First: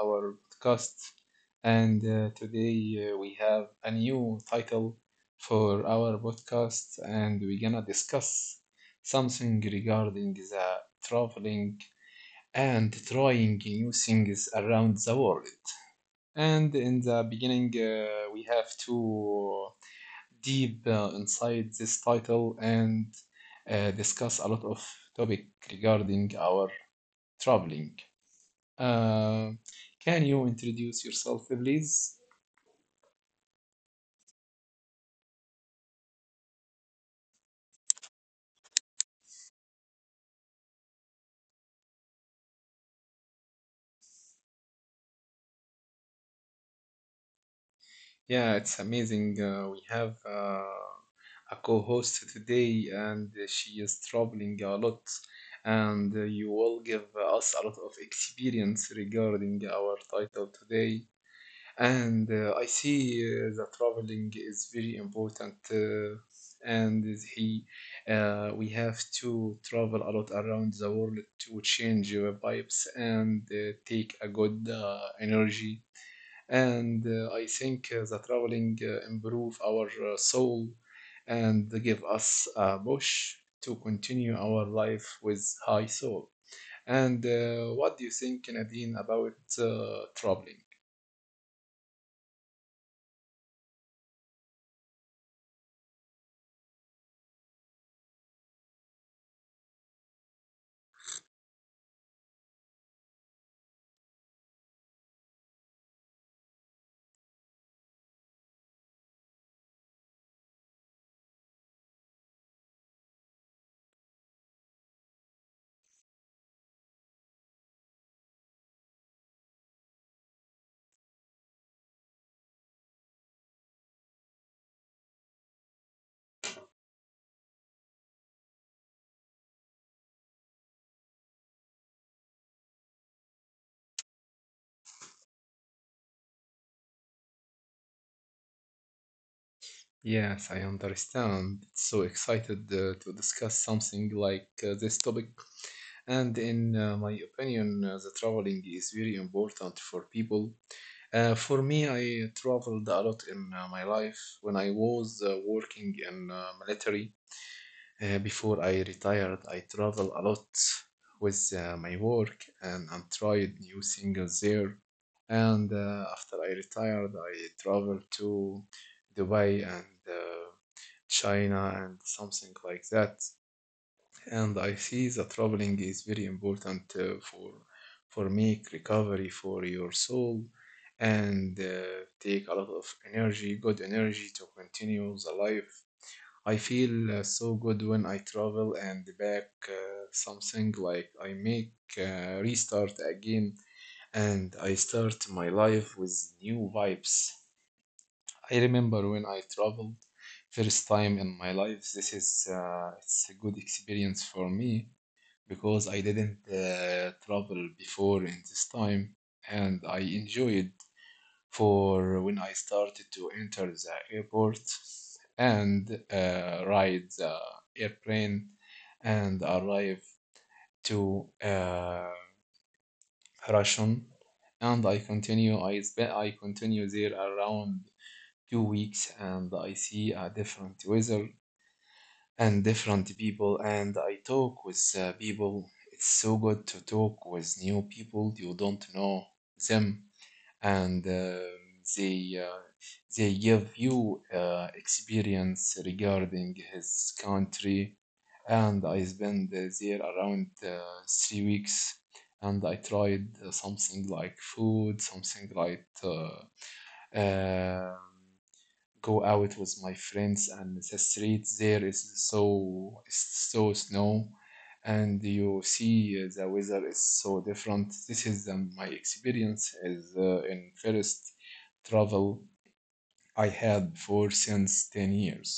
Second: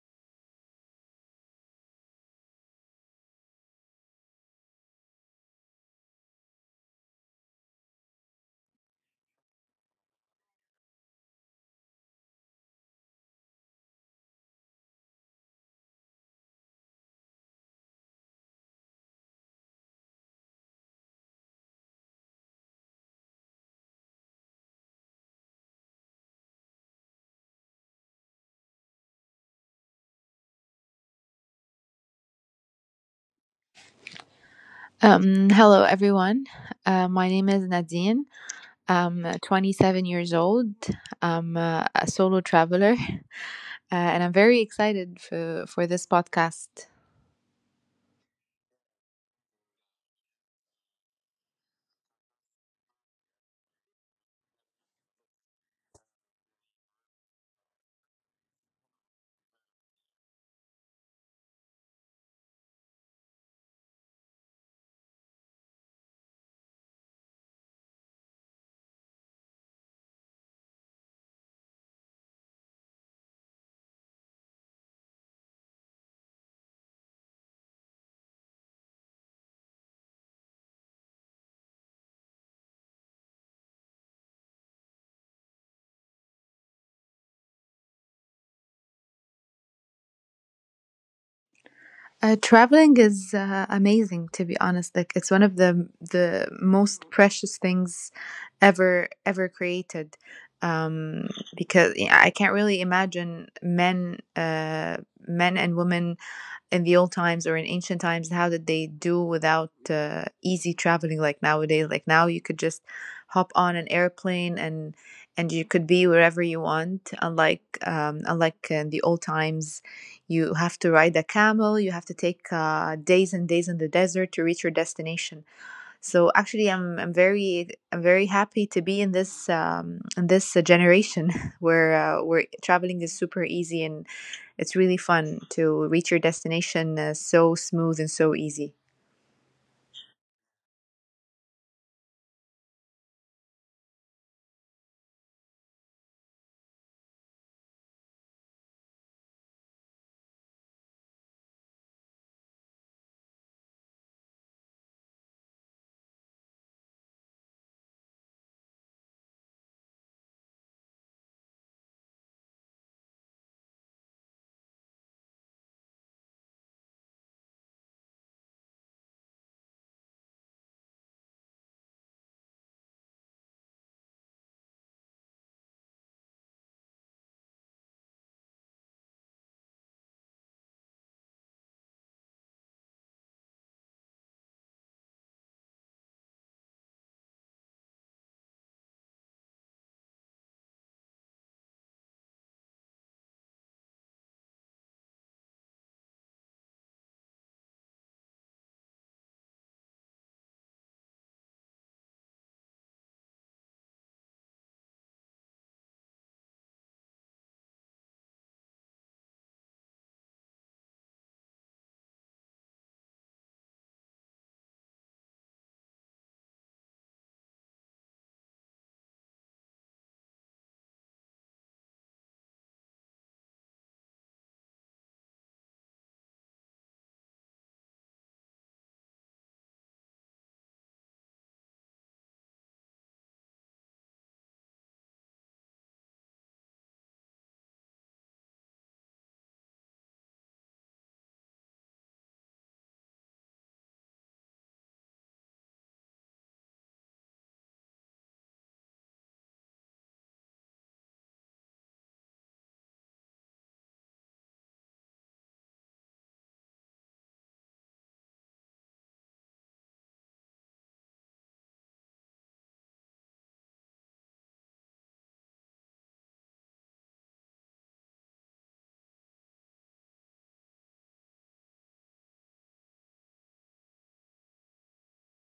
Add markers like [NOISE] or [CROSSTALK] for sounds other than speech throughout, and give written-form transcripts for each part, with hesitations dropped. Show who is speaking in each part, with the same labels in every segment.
Speaker 1: our podcast, and today we have a new title for our podcast, and we're gonna discuss something regarding the traveling and trying new things around the world. And in the beginning, we have to deep inside this title and discuss a lot of topic regarding our traveling. Uh, can you introduce yourself, please?
Speaker 2: Hello, everyone. My name is Nadine. I'm 27 years old. I'm a solo traveler, and I'm very excited for this podcast.
Speaker 1: Yeah, it's amazing. We have a co-host today, and she is traveling a lot, and you will give us a lot of experience regarding our title today. And I see that traveling is very important, and is he, we have to travel a lot around the world to change vibes and take a good energy. And I think the traveling improve our soul and give us a push to continue our life with high soul. And what do you think, Nadine, about traveling?
Speaker 2: Traveling is amazing, to be honest. Like, it's one of the most precious things ever created. Um, because yeah, I can't really imagine men and women in the old times or in ancient times, how did they do without easy traveling like nowadays? Like, now you could just hop on an airplane, and you could be wherever you want, unlike unlike in the old times, you have to ride a camel, you have to take days and days in the desert to reach your destination. So actually, I'm very happy to be in this in this generation [LAUGHS] where traveling is super easy, and it's really fun to reach your destination so smooth and so easy.
Speaker 1: Yes, I understand. So excited to discuss something like this topic. And in my opinion, the traveling is very important for people. For me, I traveled a lot in my life. When I was working in military, before I retired, I traveled a lot with my work and tried new things there. And after I retired, I traveled to Dubai and China and something like that. And I see that traveling is very important for make recovery for your soul and take a lot of energy, good energy to continue the life. I feel so good when I travel and back something like I make restart again and I start my life with new vibes. I remember when I traveled first time in my life. This is it's a good experience for me because I didn't travel before in this time, and I enjoyed for when I started to enter the airport and ride the airplane and arrive to Russian, and I continue there around 2 weeks and I see a different weather and different people and I talk with people. It's so good to talk with new people. You don't know them and they uh, they give you experience regarding his country. And I spent there around 3 weeks and I tried something like food, something like uh, go out with my friends and the street there is so snow and you see the weather is so different. This is my experience as in first travel I had for since 10 years.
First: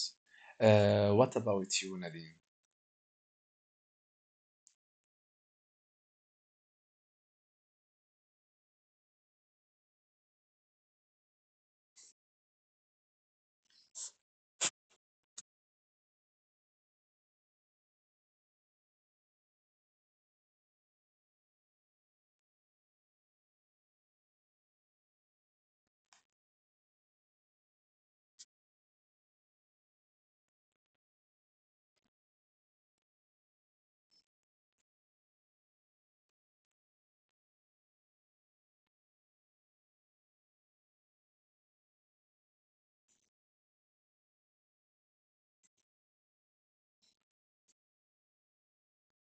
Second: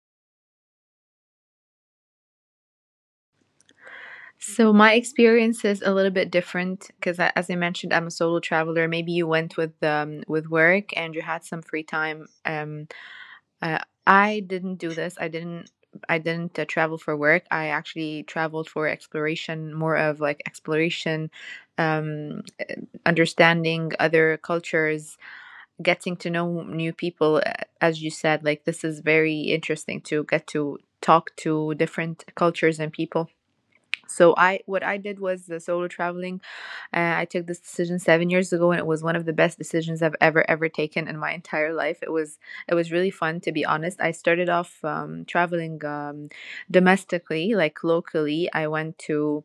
Speaker 1: What about you, Nadine?
Speaker 2: So my experience is a little bit different because, as I mentioned, I'm a solo traveler. Maybe you went with work and you had some free time. Uh, I didn't do this. I didn't. I didn't travel for work. I actually traveled for exploration, more of like exploration, um, understanding other cultures, getting to know new people, as you said, like, this is very interesting to get to talk to different cultures and people. So I what I did was the solo traveling. I took this decision 7 years ago, and it was one of the best decisions I've ever taken in my entire life. It was, it was really fun, to be honest. I started off traveling domestically, like locally. I went to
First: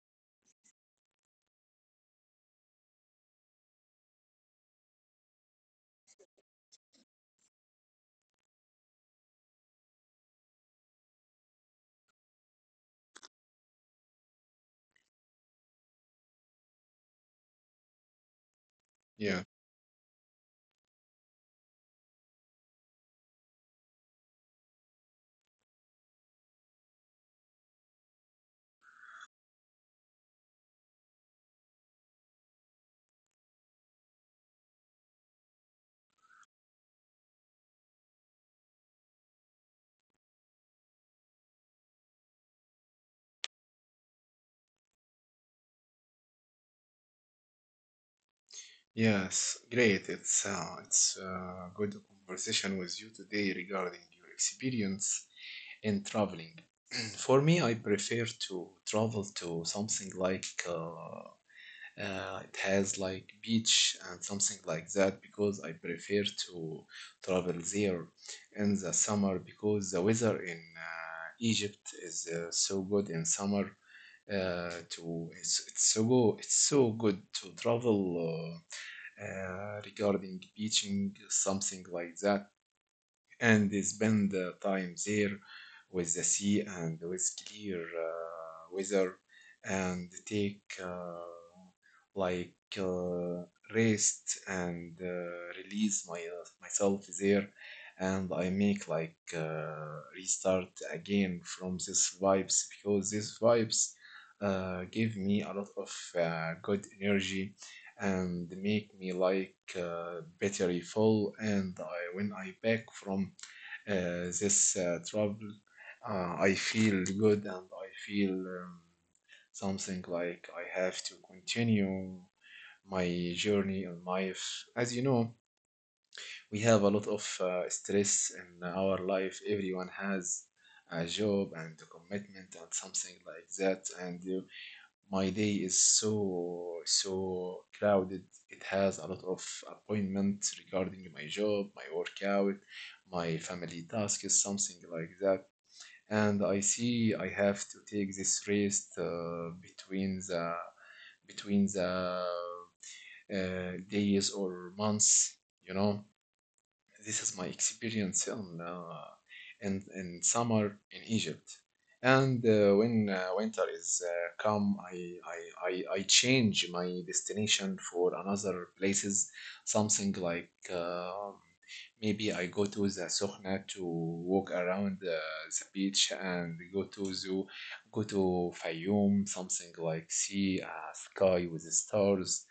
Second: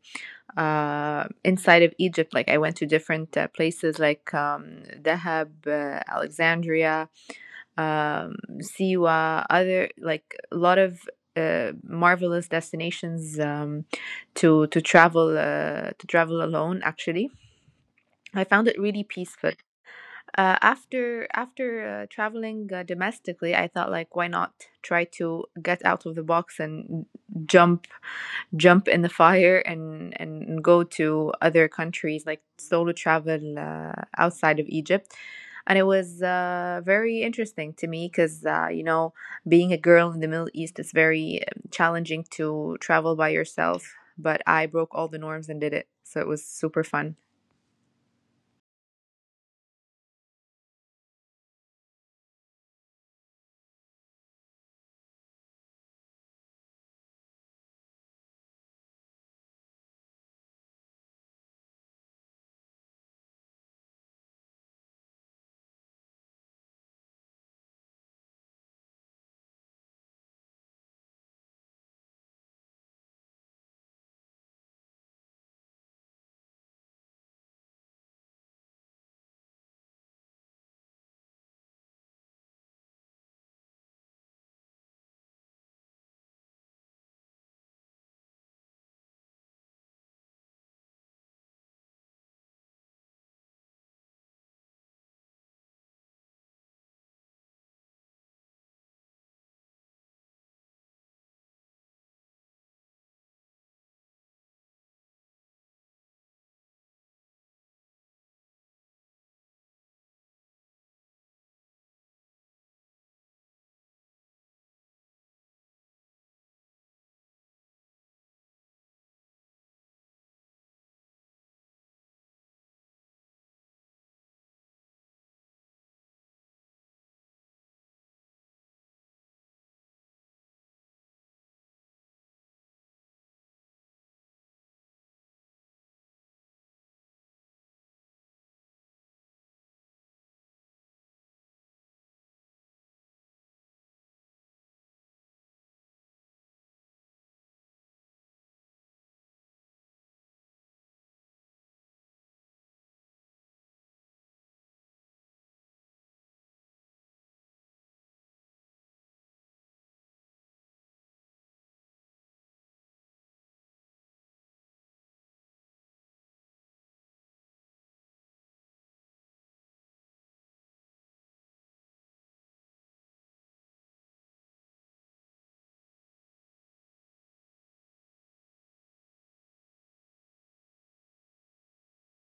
Speaker 2: inside of Egypt, like I went to different places like Dahab, Alexandria, Siwa, other, like a lot of marvelous destinations to travel alone. Actually, I found it really
Speaker 1: Yeah,
Speaker 2: peaceful. After traveling domestically, I thought, like, why not try to get out of the box and jump jump in the fire and go to other countries, like solo travel outside of Egypt. And it was very interesting to me because, you know, being a girl in the Middle East, it's very challenging to travel by yourself. But I broke all the norms and did it. So it was super fun.
Speaker 1: yes, great. It's a good conversation with you today regarding your experience in traveling. For me, I prefer to travel to something like it has like beach and something like that because I prefer to travel there in the summer because the weather in Egypt is so good in summer. To it's so go It's so good to travel regarding beaching something like that and they spend time there with the sea and with clear weather and take like uh, rest and release my myself there and I make like restart again from this vibes because these vibes give me a lot of good energy and make me like battery full and I, when I back from this travel, I feel good and I feel something like I have to continue my journey in life. As you know, we have a lot of stress in our life. Everyone has a job and a commitment and something like that. And my day is so, so crowded. It has a lot of appointments regarding my job, my workout, my family tasks, something like that and I see I have to take this rest between the days or months, you know. This is my experience on in summer in Egypt, and when winter is come, I change my destination for another places, something like. Maybe I go to the Sokhna to walk around the beach and go to zoo, go to Fayoum, something like see a sky with the stars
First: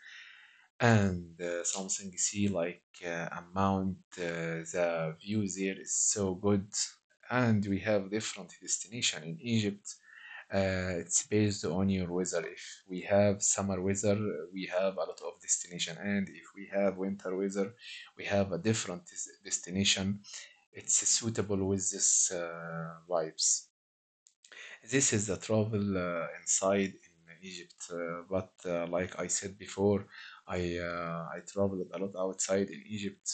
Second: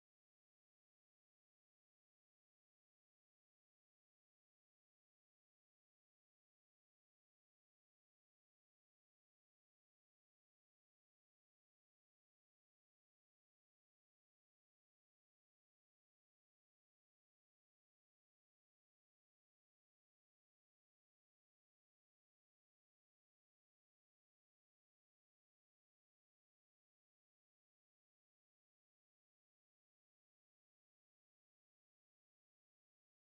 Speaker 1: and something see like amount the view there is so good and we have different destination in Egypt. It's based on your weather. If we have summer weather, we have a lot of destination, and if we have winter weather, we have a different destination. It's suitable with this vibes. This is the travel inside in Egypt, but like I said before, I traveled a lot outside in Egypt,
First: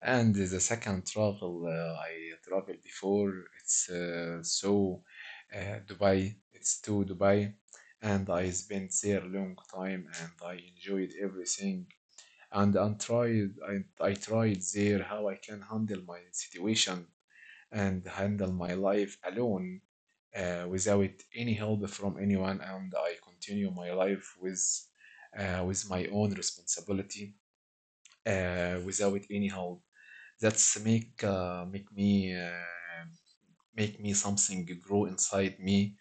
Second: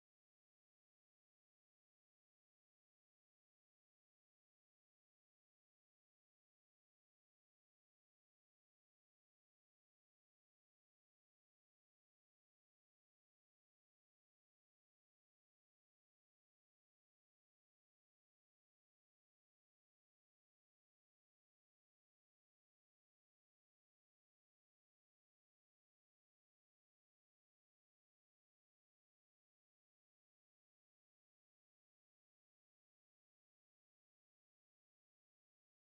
Speaker 1: and the second travel I traveled before it's Dubai. It's to Dubai, and I spent there a long time, and I enjoyed everything. And I tried there how I can handle my situation and handle my life alone without any help from anyone, and I continue my life with my own responsibility without any help. That's make me something grow inside me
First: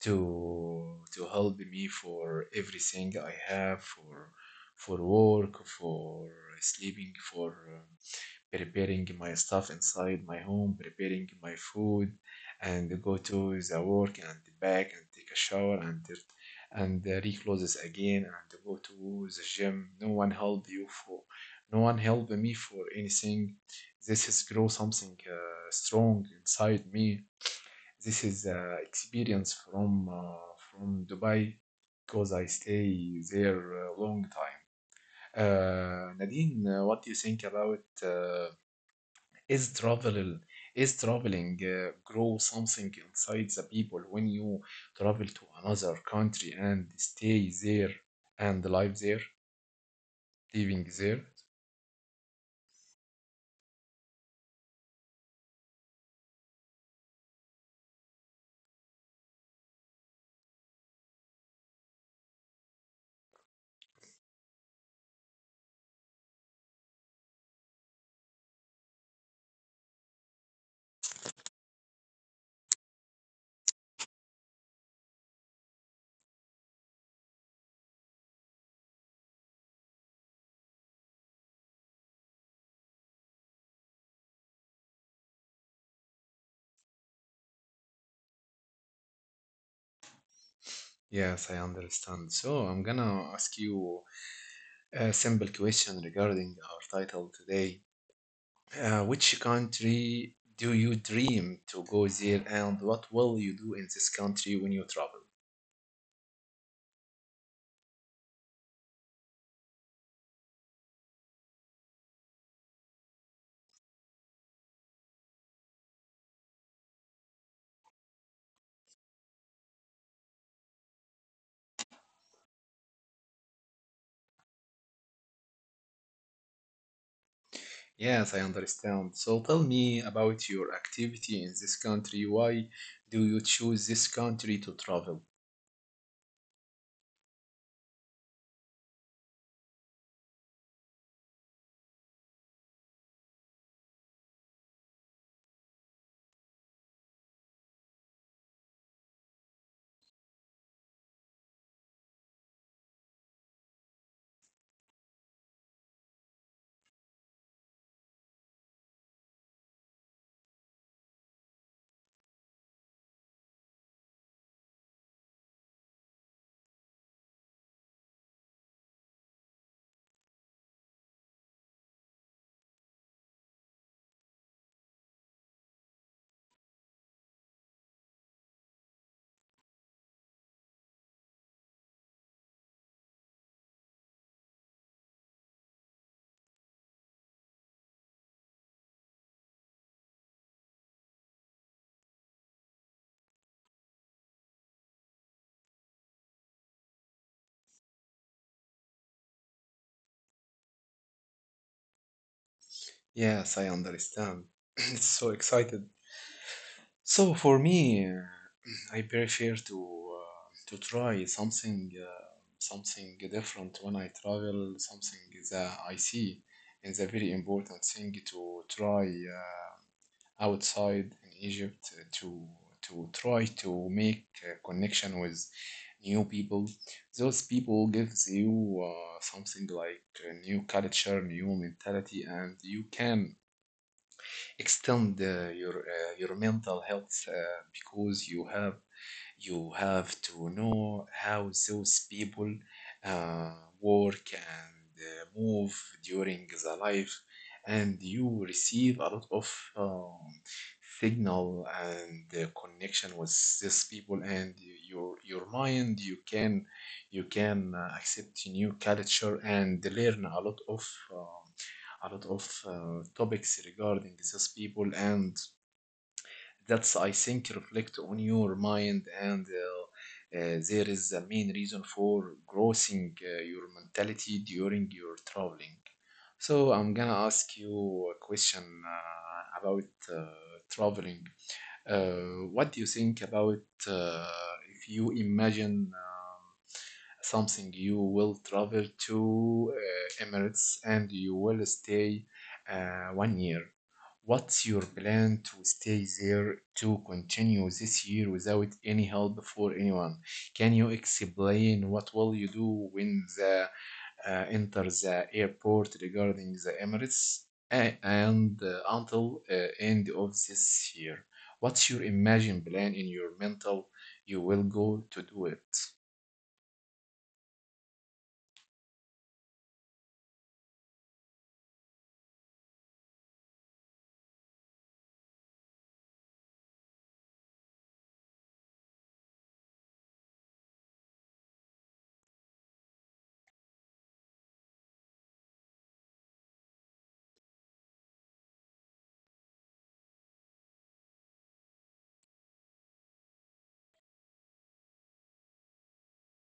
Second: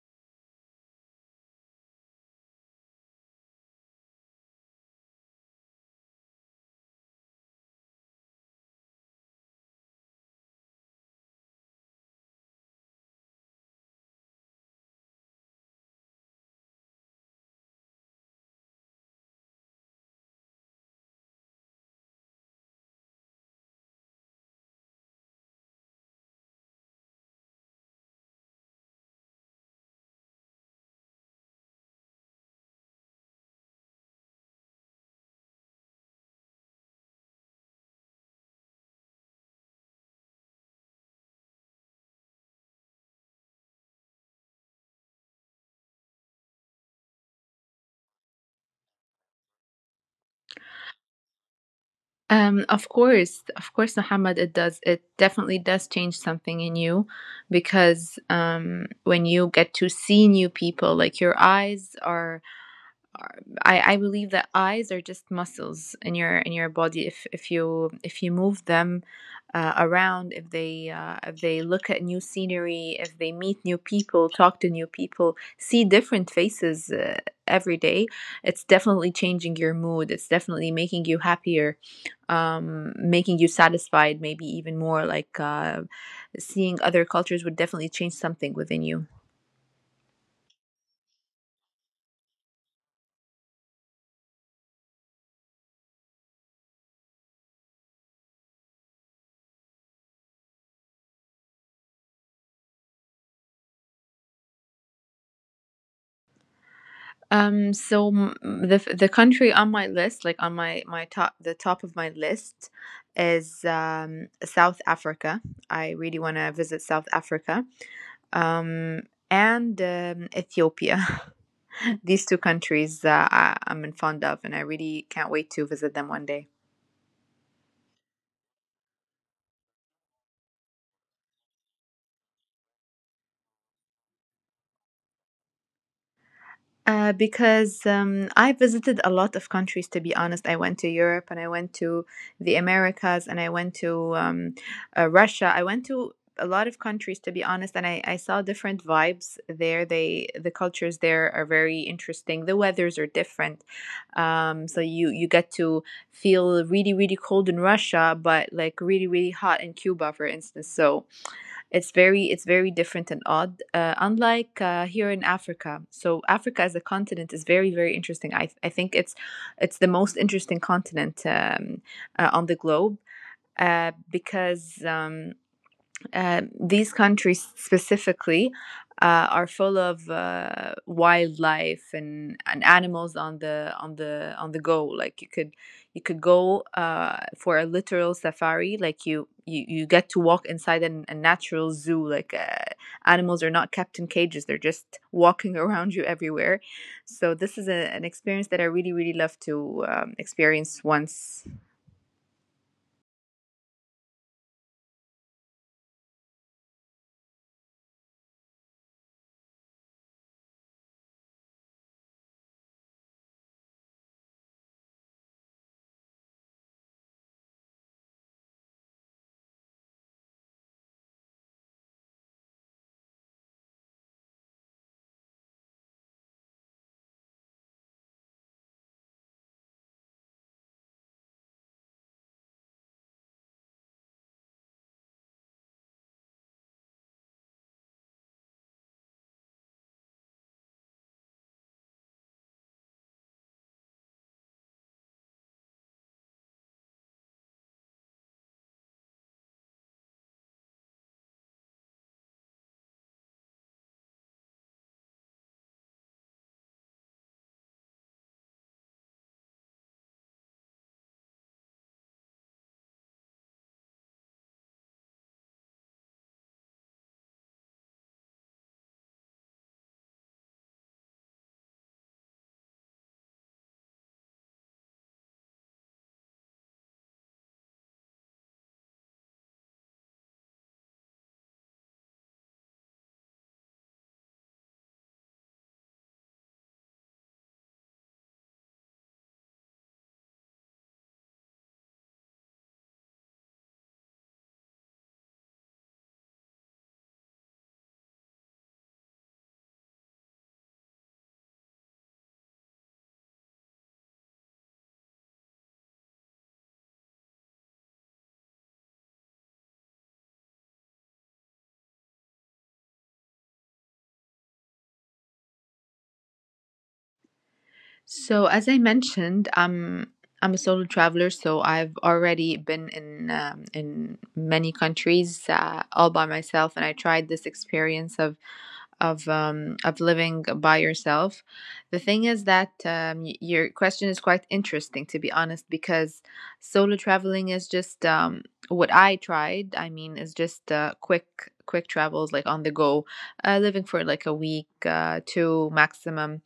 Speaker 1: to help me for everything I have for work, for sleeping, for preparing my stuff inside my home, preparing my food, and go to the work and back and take a shower and recloses again and go to the gym. No one help you for, no one help me for anything. This is grow something strong inside me. This is experience from Dubai because I stay there a long time. Nadine, what do you think about is travel is traveling grow something inside the people when you travel to another country and stay there and live there living there?
Speaker 2: Of course, of course, Muhammad, it does. It definitely does change something in you because when you get to see new people, like, your eyes are, I believe that eyes are just muscles in your body. If you move them around, if they look at new scenery, if they meet new people, talk to new people, see different faces every day, it's definitely changing your mood. It's definitely making you happier, making you satisfied, maybe even more. Like, seeing other cultures would definitely change something within you.
Speaker 1: Yes, I understand. So I'm gonna ask you a simple question regarding our title today. Which country do you dream to go there, and what will you do in this country when you travel?
Speaker 2: The country on my list, like on my my top the top of my list, is South Africa. I really want to visit South Africa um, and Ethiopia. [LAUGHS] These two countries, I'm in fond of, and I really can't wait to visit them one day.
Speaker 1: Yes, I understand. So tell me about your activity in this country. Why do you choose this country to travel?
Speaker 2: Because I visited a lot of countries, to be honest. I went to Europe, and I went to the Americas, and I went to Russia. I went to a lot of countries, to be honest, and I saw different vibes there. The cultures there are very interesting. The weathers are different, so you get to feel really cold in Russia, but like really hot in Cuba, for instance. So it's very different and odd, unlike here in Africa. So Africa as a continent is very interesting. I think it's the most interesting continent, on the globe because these countries specifically are full of wildlife and animals on the on the on the go. Like, you could go for a literal safari. Like, you get to walk inside an, a natural zoo. Like, animals are not kept in cages; they're just walking [LAUGHS] around you everywhere. So this is a, an experience that I really love to experience once.
Speaker 1: Yes, I understand. [CLEARS THROAT] It's so excited. So for me, I prefer uh, to try something something different when I travel, something that I see is a very important thing to try. Outside in Egypt to try to make a connection with new people. Those people gives you something like a new culture, new mentality, and you can extend your mental health because you have to know how those people uh, work and move during the life and you receive a lot of um, signal and connection with these people and your mind you can accept new culture and learn um, a lot of topics regarding these people, and that's I think reflect on your mind, and there is a main reason for growing your mentality during your traveling. So I'm gonna ask you a question about traveling. What do you think about uh, if you imagine something you will travel to Emirates and you will stay one year? What's your plan to stay there to continue this year without any help for anyone? Can you explain what will you do when the enter the airport regarding the Emirates and until end of this year. What's your imagined plan in your mental? You will go to do it.
Speaker 2: So, as I mentioned, I'm a solo traveler, so I've already been in many countries all by myself, and I tried this experience of of living by yourself. The thing is that your question is quite interesting, to be honest, because solo traveling is just what I tried. I mean, is just quick quick travels, like on the go, living for like a week, two maximum,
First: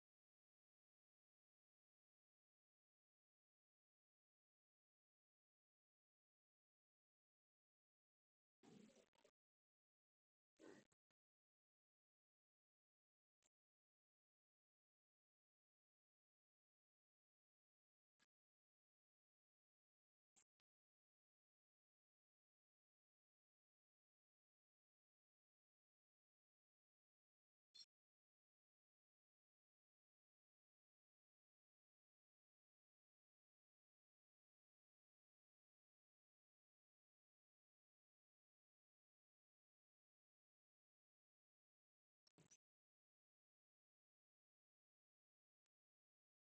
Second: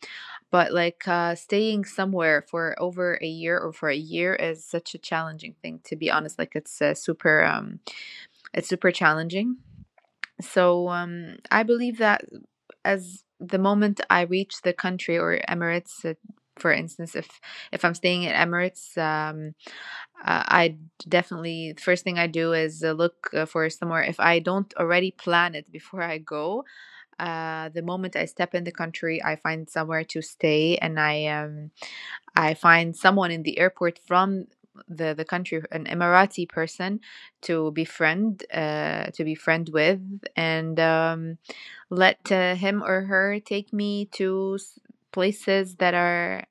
Speaker 2: but like staying somewhere for over a year or for a year is such a challenging thing, to be honest. Like, it's it's super challenging. So I believe that as the moment I reach the country or Emirates, for instance, if I'm staying in Emirates, I, definitely, first thing I do is look for somewhere. If I don't already plan it before I go, the moment I step in the country, I find somewhere to stay, and I find someone in the airport from the country, an Emirati person, to befriend with, and let him or her take me to places that are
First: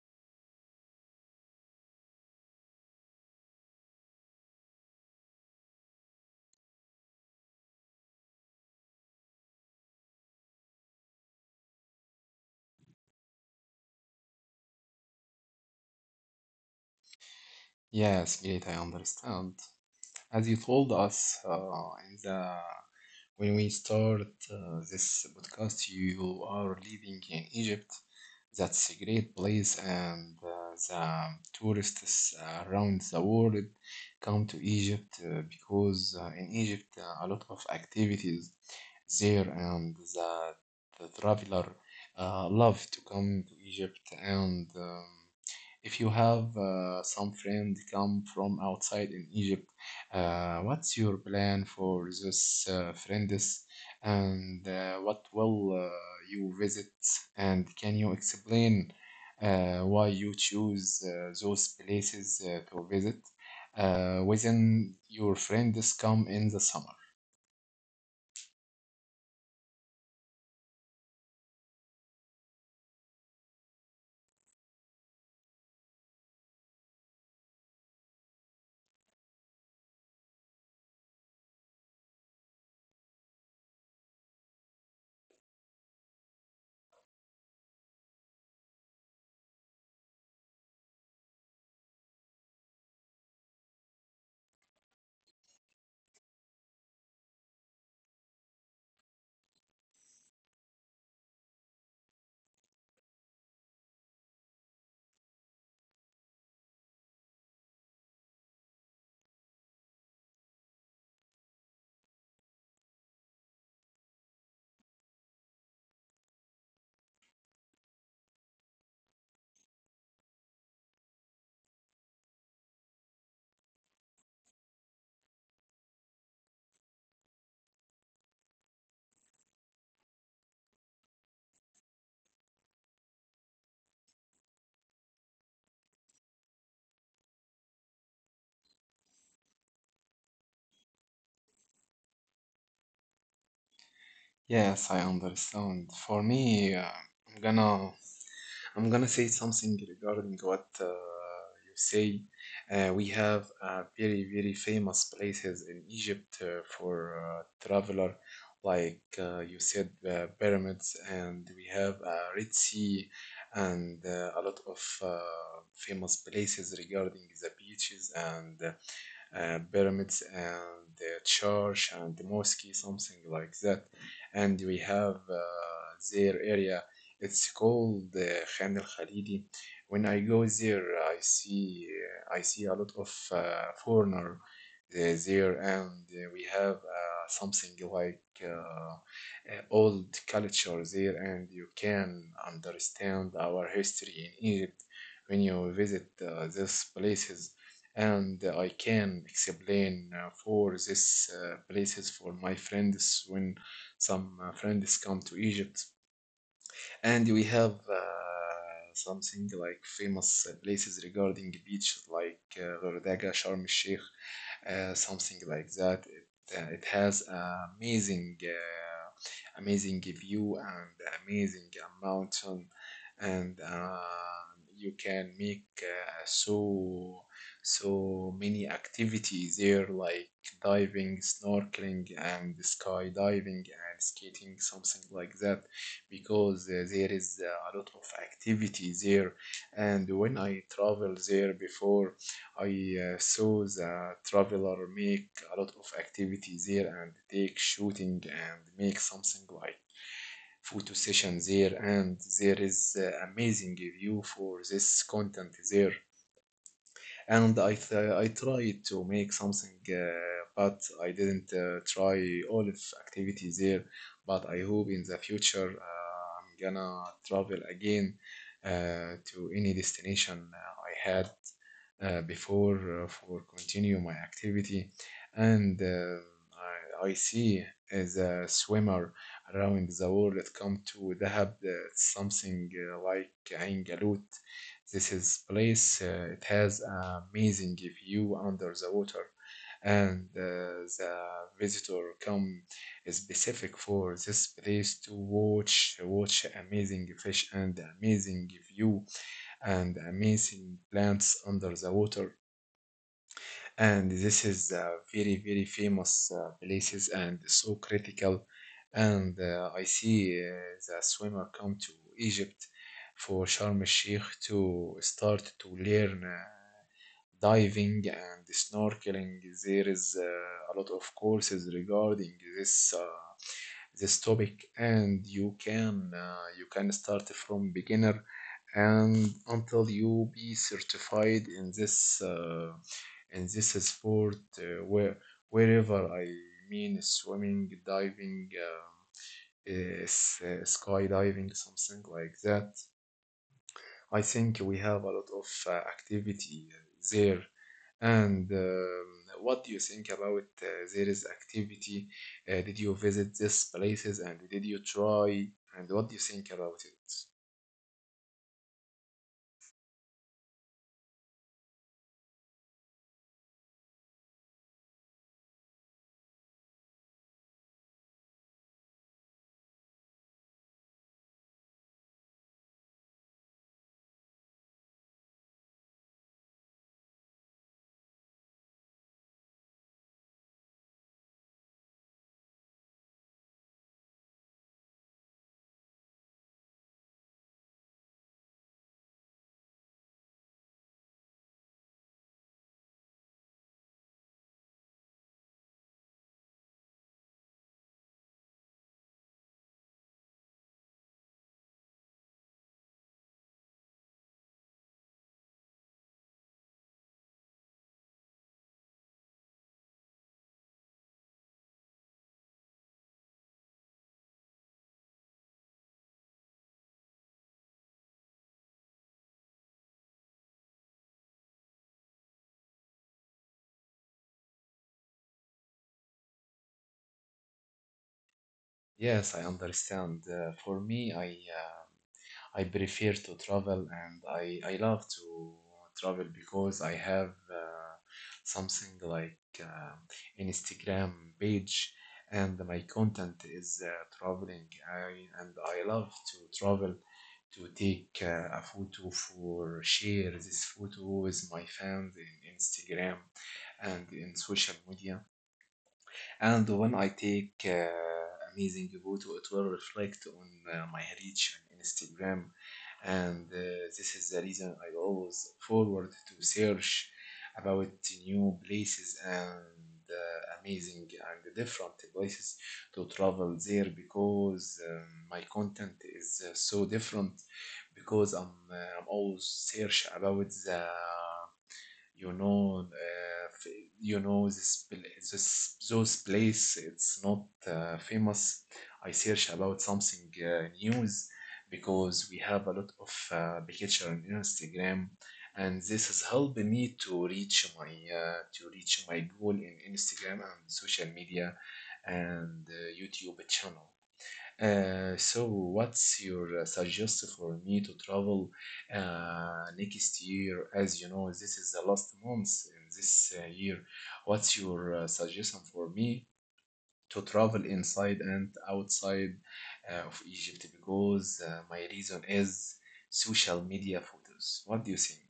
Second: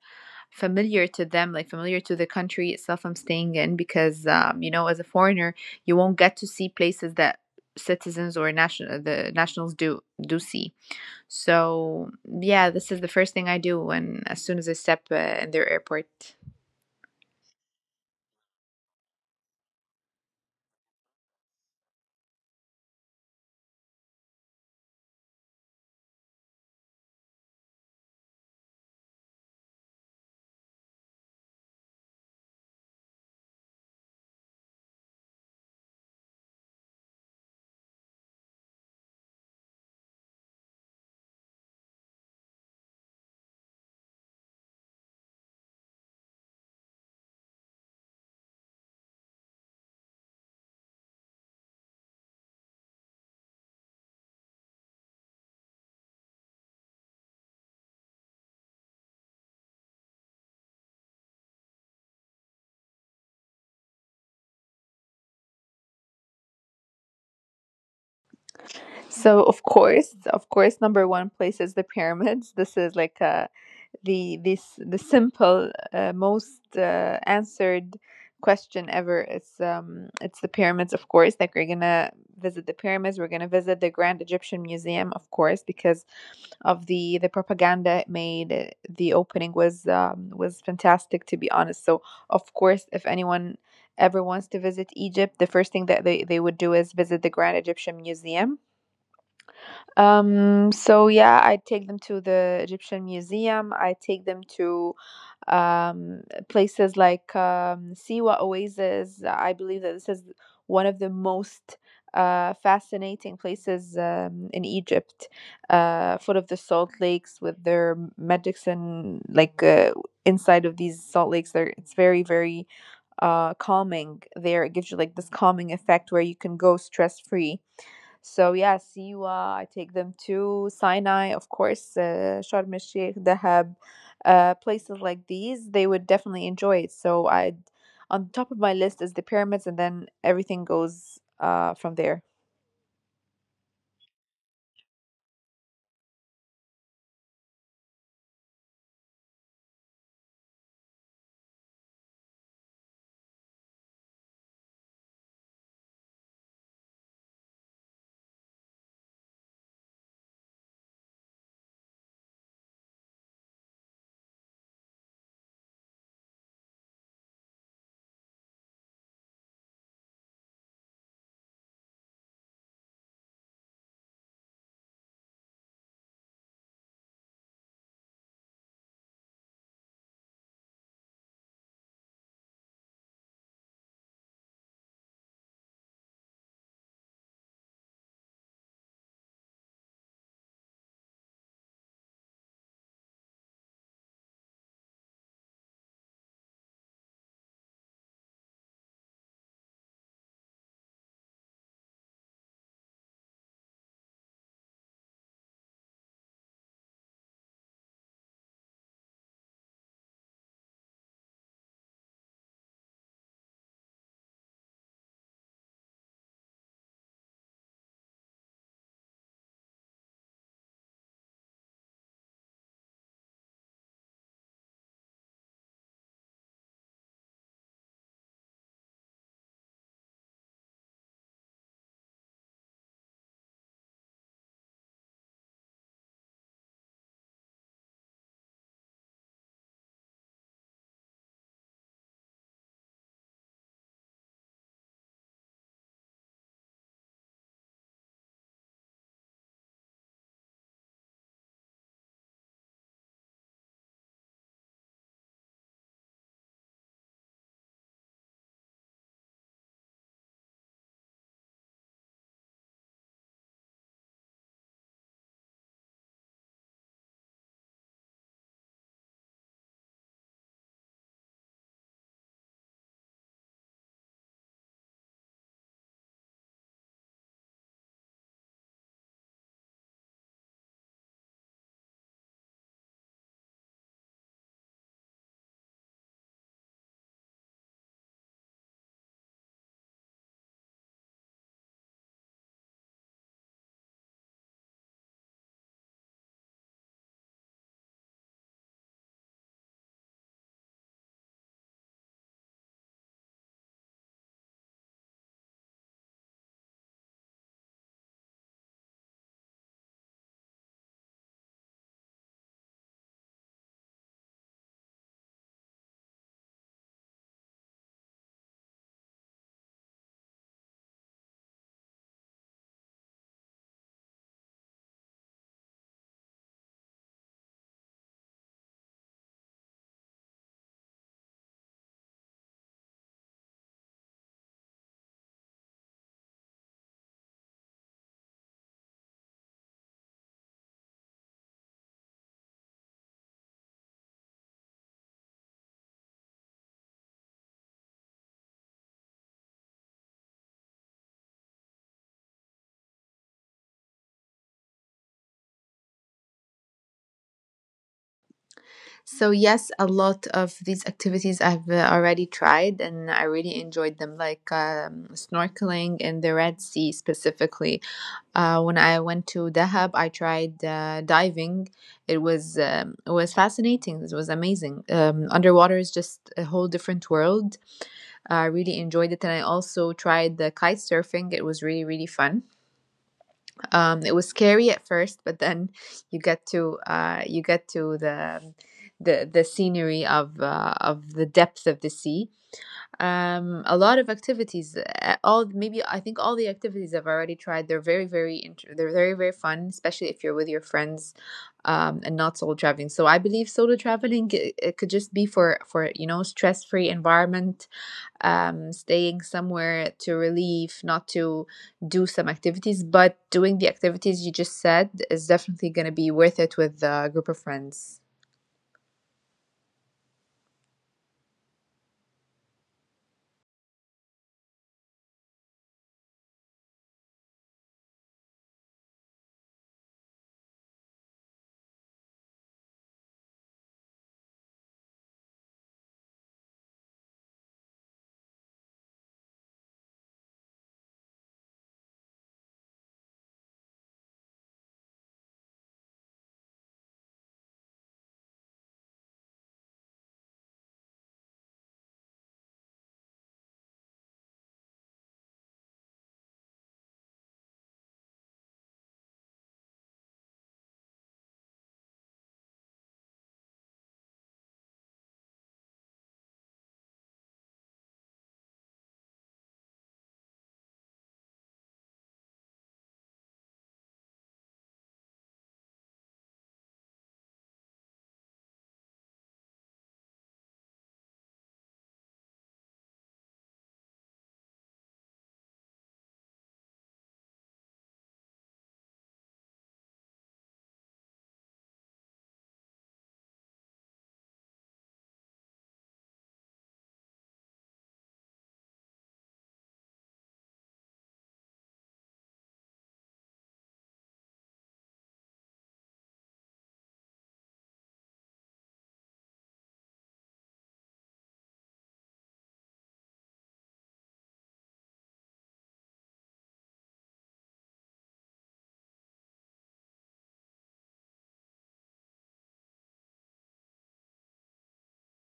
Speaker 2: familiar to them, like familiar to the country itself I'm staying in, because you know, as a foreigner, you won't get to see places that citizens or national the nationals do do see. So yeah, this is the first thing I do when, as soon as I step in their airport.
Speaker 1: Yes, great, I understand. As you told us in the when we start this podcast, you are living in Egypt. That's a great place, and the tourists around the world come to Egypt because in Egypt a lot of activities there and the traveler love to come to Egypt and if you have some friend come from outside in Egypt, what's your plan for those friends and what will you visit and can you explain why you choose those places to visit within your friends come in the summer?
Speaker 2: So of course, number one place is the pyramids. This is like a the this the simple most answered question ever is it's the pyramids, of course. Like, we're gonna visit the pyramids, we're gonna visit the Grand Egyptian Museum, of course, because of the propaganda it made. The opening was fantastic, to be honest. So of course, if anyone ever wants to visit Egypt, the first thing that they would do is visit the Grand Egyptian Museum. So yeah, I take them to the Egyptian Museum. I take them to um, places like Siwa Oasis. I believe that this is one of the most fascinating places in Egypt, foot of the salt lakes with their medicine, like inside of these salt lakes. There, it's very, very calming there. It gives you like this calming effect where you can go stress free. So yeah, Siwa, I take them to Sinai, of course, Sharm el Sheikh, Dahab, places like these. They would definitely enjoy it. So I, on top of my list is the pyramids, and then everything goes from there.
Speaker 1: Yes, I understand. For me, I'm gonna I'm gonna say something regarding what you say. We have very, very famous places in Egypt for traveler, like you said, pyramids, and we have Red Sea, and a lot of famous places regarding the beaches and pyramids and the church and the mosque, something like that. And we have their area. It's called Khan al Khalidi. When I go there, I see a lot of foreigner there, and we have something like old culture there, and you can understand our history in Egypt when you visit these places, and I can explain for this places for my friends when some friends come to Egypt. And we have something like famous places regarding beaches like Ghordaga, Sharm el Sheikh, something like that. It has amazing view and amazing mountain, and you can make so so many activities there like diving, snorkeling, and skydiving and skating, something like that, because there is a lot of activity there. And when I traveled there before, I saw the traveler make a lot of activity there and take shooting and make something like photo session there, and there is amazing view for this content there. And I tried to make something, but I didn't try all of activities there. But I hope in the future I'm gonna travel again to any destination I had before for continue my activity. And I see as a swimmer around the world come to Dahab, something like Ain Galut. This is place, it has an amazing view under the water, and the visitor come specific for this place to watch amazing fish and amazing view and amazing plants under the water, and this is very very famous places and so critical. And I see the swimmer come to Egypt for Sharm el Sheikh to start to learn diving and snorkeling. There is a lot of courses regarding this uh, this topic, and you can you can start from beginner and until you be certified in this sport, wherever I mean swimming diving, skydiving something like that. I think we have a lot of activity there. And what do you think about there is activity? Did you visit these places and did you try? And what do you think about it?
Speaker 2: So yes, a lot of these activities I've already tried, and I really enjoyed them, like snorkeling in the Red Sea specifically. When I went to Dahab, I tried diving. It was fascinating. It was amazing. Underwater is just a whole different world. I really enjoyed it, and I also tried the kite surfing. It was really fun. It was scary at first, but then you get to the scenery of the depth of the sea. A lot of activities. All, maybe I think all the activities I've already tried. They're they're very fun, especially if you're with your friends, and not solo traveling. So I believe solo traveling, it could just be for you know, stress free environment, staying somewhere to relieve, not to do some activities, but doing the activities you just said is definitely going to be worth it with a group of friends.
Speaker 1: Yes, I understand. For me, uh, I prefer to travel, and I love to travel because I have something like Instagram page, and my content is traveling. And I love to travel to take a photo for share this photo with my fans in Instagram and in social media. And when I take amazing photo, it will reflect on my reach on Instagram. And this is the reason I always forward to search about new places and amazing and different places to travel there, because my content is so different, because I'm always search about the you know uh, f- this those place it's not famous. I search about something news because we have a lot of picture on Instagram, and this has helped me to reach my goal in Instagram and social media and YouTube channel. So what's your suggestion for me to travel next year? As you know, this is the last month in this year. What's your suggestion for me to travel inside and outside of Egypt? Because my reason is social media photos. What do you think?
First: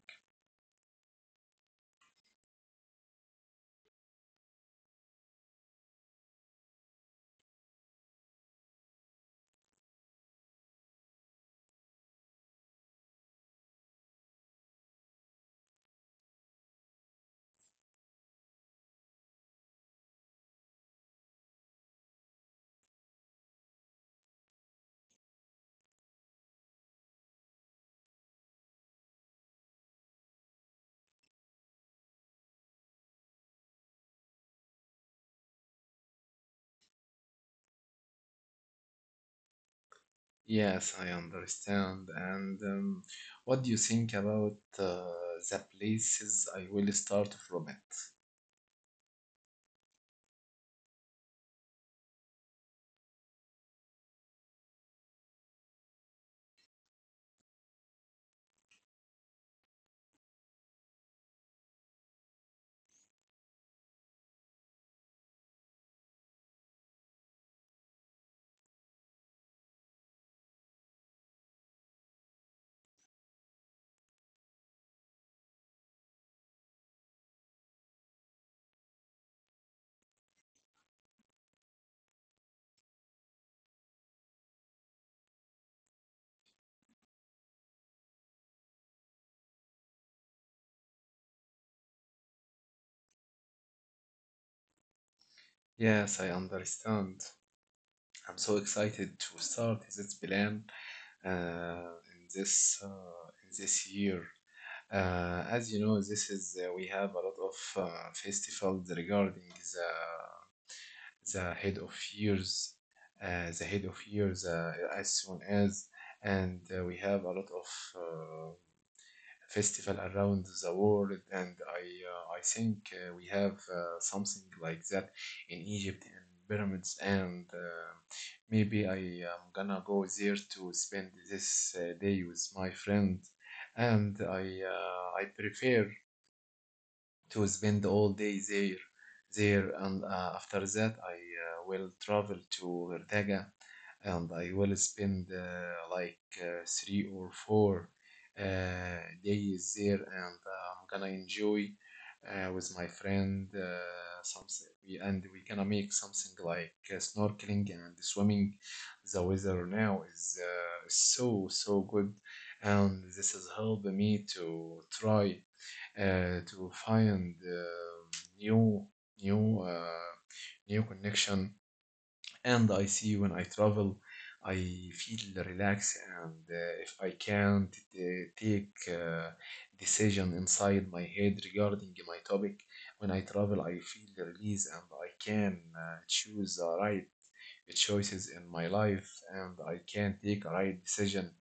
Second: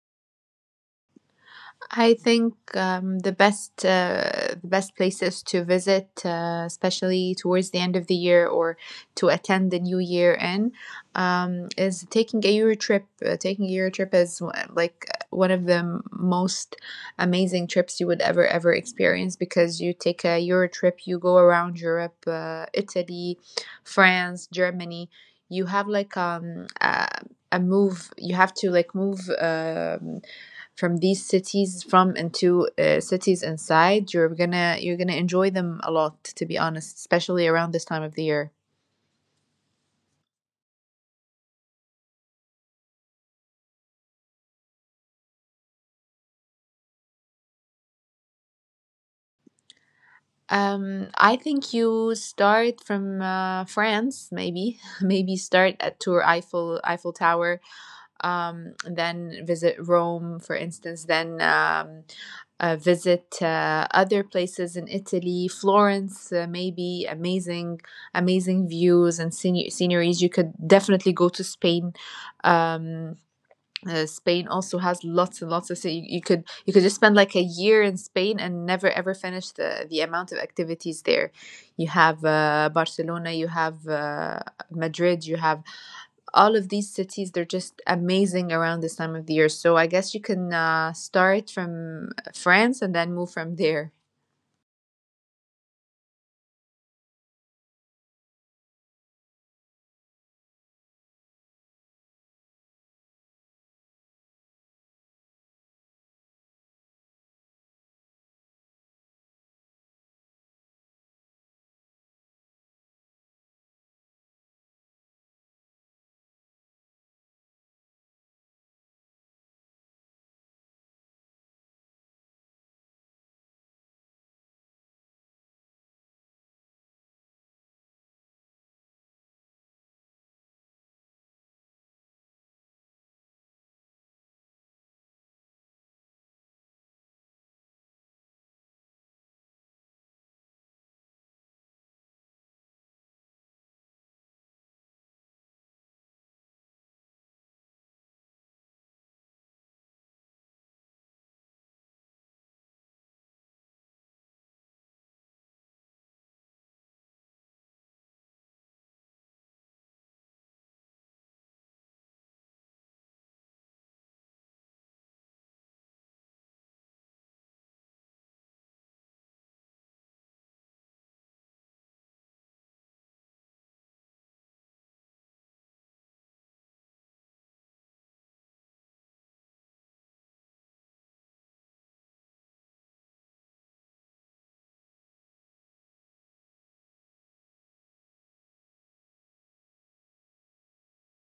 Speaker 2: I think the best places to visit, especially towards the end of the year or to attend the new year in, is taking a Euro trip. Taking a Euro trip is one of the most amazing trips you would ever experience, because you take a Euro trip, you go around Europe, Italy, France, Germany. You have like a move. You have to like move. From these cities from and to cities inside, you're gonna, you're gonna enjoy them a lot, to be honest, especially around this time of the year.
Speaker 1: Yes, I understand. And what do you think about the places I will start from it?
Speaker 2: I think you start from France, maybe. [LAUGHS] Maybe start at tour eiffel eiffel tower, then visit Rome, for instance, then visit other places in Italy, Florence, maybe amazing, amazing views and sceneries. You could definitely go to Spain. um, Spain also has lots and lots of, so you could, you could just spend like a year in Spain and never ever finish the amount of activities there. You have Barcelona, you have Madrid, you have all of these cities. They're just amazing around this time of the year. So I guess you can start from France, and then move from there.
Speaker 1: Yes, I understand. I'm so excited to start this plan uh, in this uh, in this year. As you know, this is we have a lot of festivals regarding the the head of years, as soon as, and we have a lot of uh, festival around the world. And I think we have something like that in Egypt in pyramids. And maybe I am gonna go there to spend this day with my friend, and I prefer to spend all day there. And after that I will travel to Verdaga, and I will spend like three or four days there. And I'm gonna enjoy with my friend something we gonna make something like snorkeling and swimming. The weather now is so so good, and this has helped me to try to find new new uh, new connection. And I see when I travel, I feel relaxed, and if I can't take decision inside my head regarding my topic, when I travel, I feel release, and I can choose the right choices in my life, and I can take a right decision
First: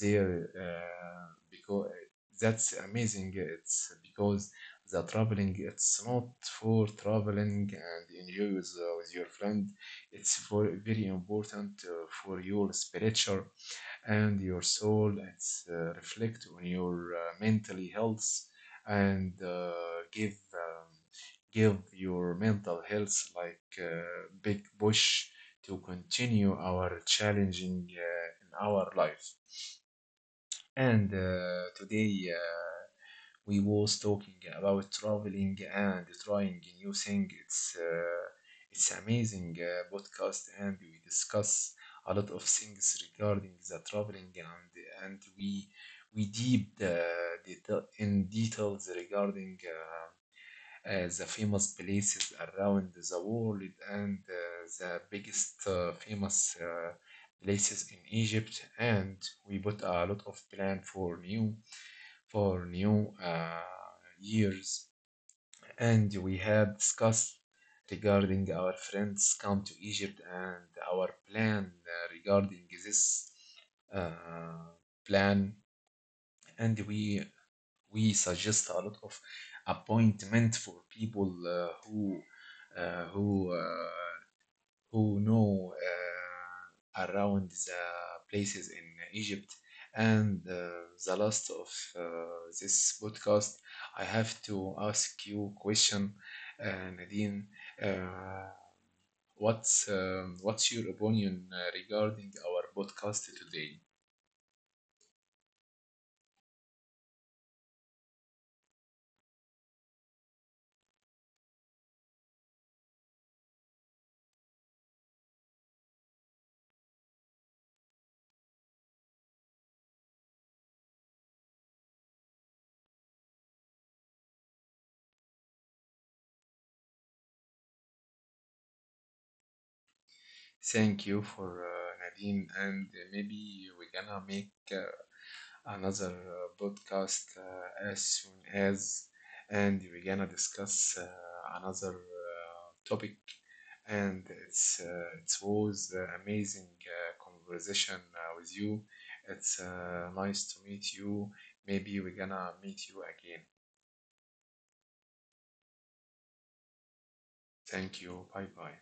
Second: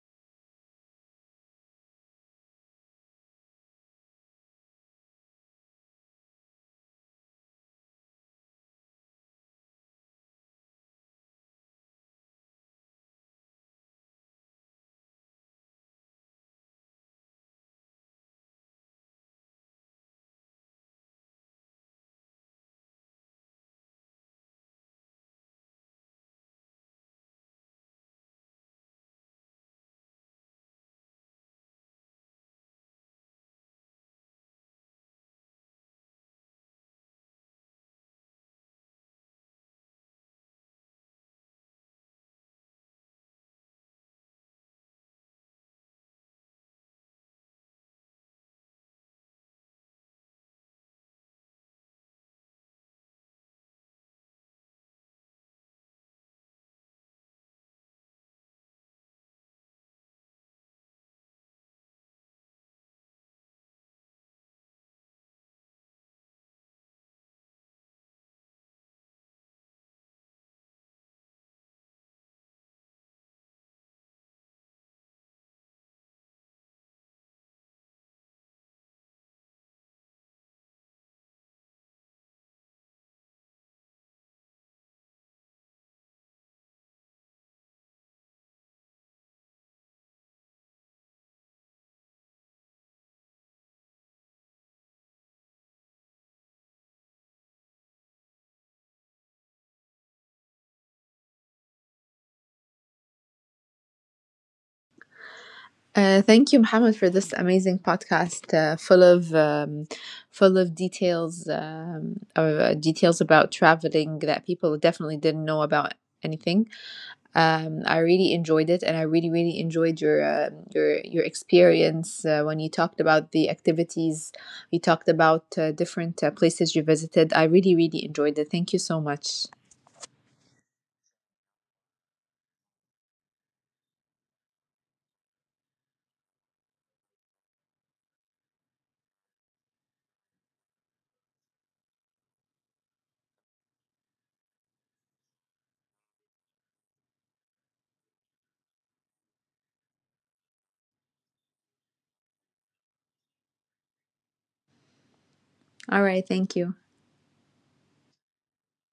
Speaker 1: there because that's amazing. It's because the traveling it's not for traveling and enjoy with your friend. It's for very important for your spiritual and your soul. It's reflect on your mentally health, and give um, give your mental health like big push to continue our challenging in our life. And today, we was talking about traveling and trying new things. It's amazing podcast, and we discuss a lot of things regarding the traveling, and we deep in details regarding. The famous places around the world, and the biggest famous places in Egypt, and we put a lot of plan for new years, and we have discussed regarding our friends come to Egypt, and our plan regarding this uh, plan. And we suggest a lot of appointment for people uh, who uh, who know around the places in Egypt. And the last of uh, this podcast, I have to ask you question, Nadine. Uh, what's your opinion regarding our podcast today?
Speaker 2: Thank you, Mohammed, for this amazing podcast, full of details, details about traveling that people definitely didn't know about anything. I really enjoyed it, and I really, really enjoyed your your experience when you talked about the activities. You talked about different places you visited. I really, really enjoyed it. Thank you so much.
Speaker 1: Thank you for Nadine, and maybe we're gonna make another podcast as soon as, and we're gonna discuss another topic. And it was amazing conversation with you. It's nice to meet you. Maybe we're gonna meet you again.
Speaker 2: All right, thank you.
Speaker 1: Thank you. Bye bye.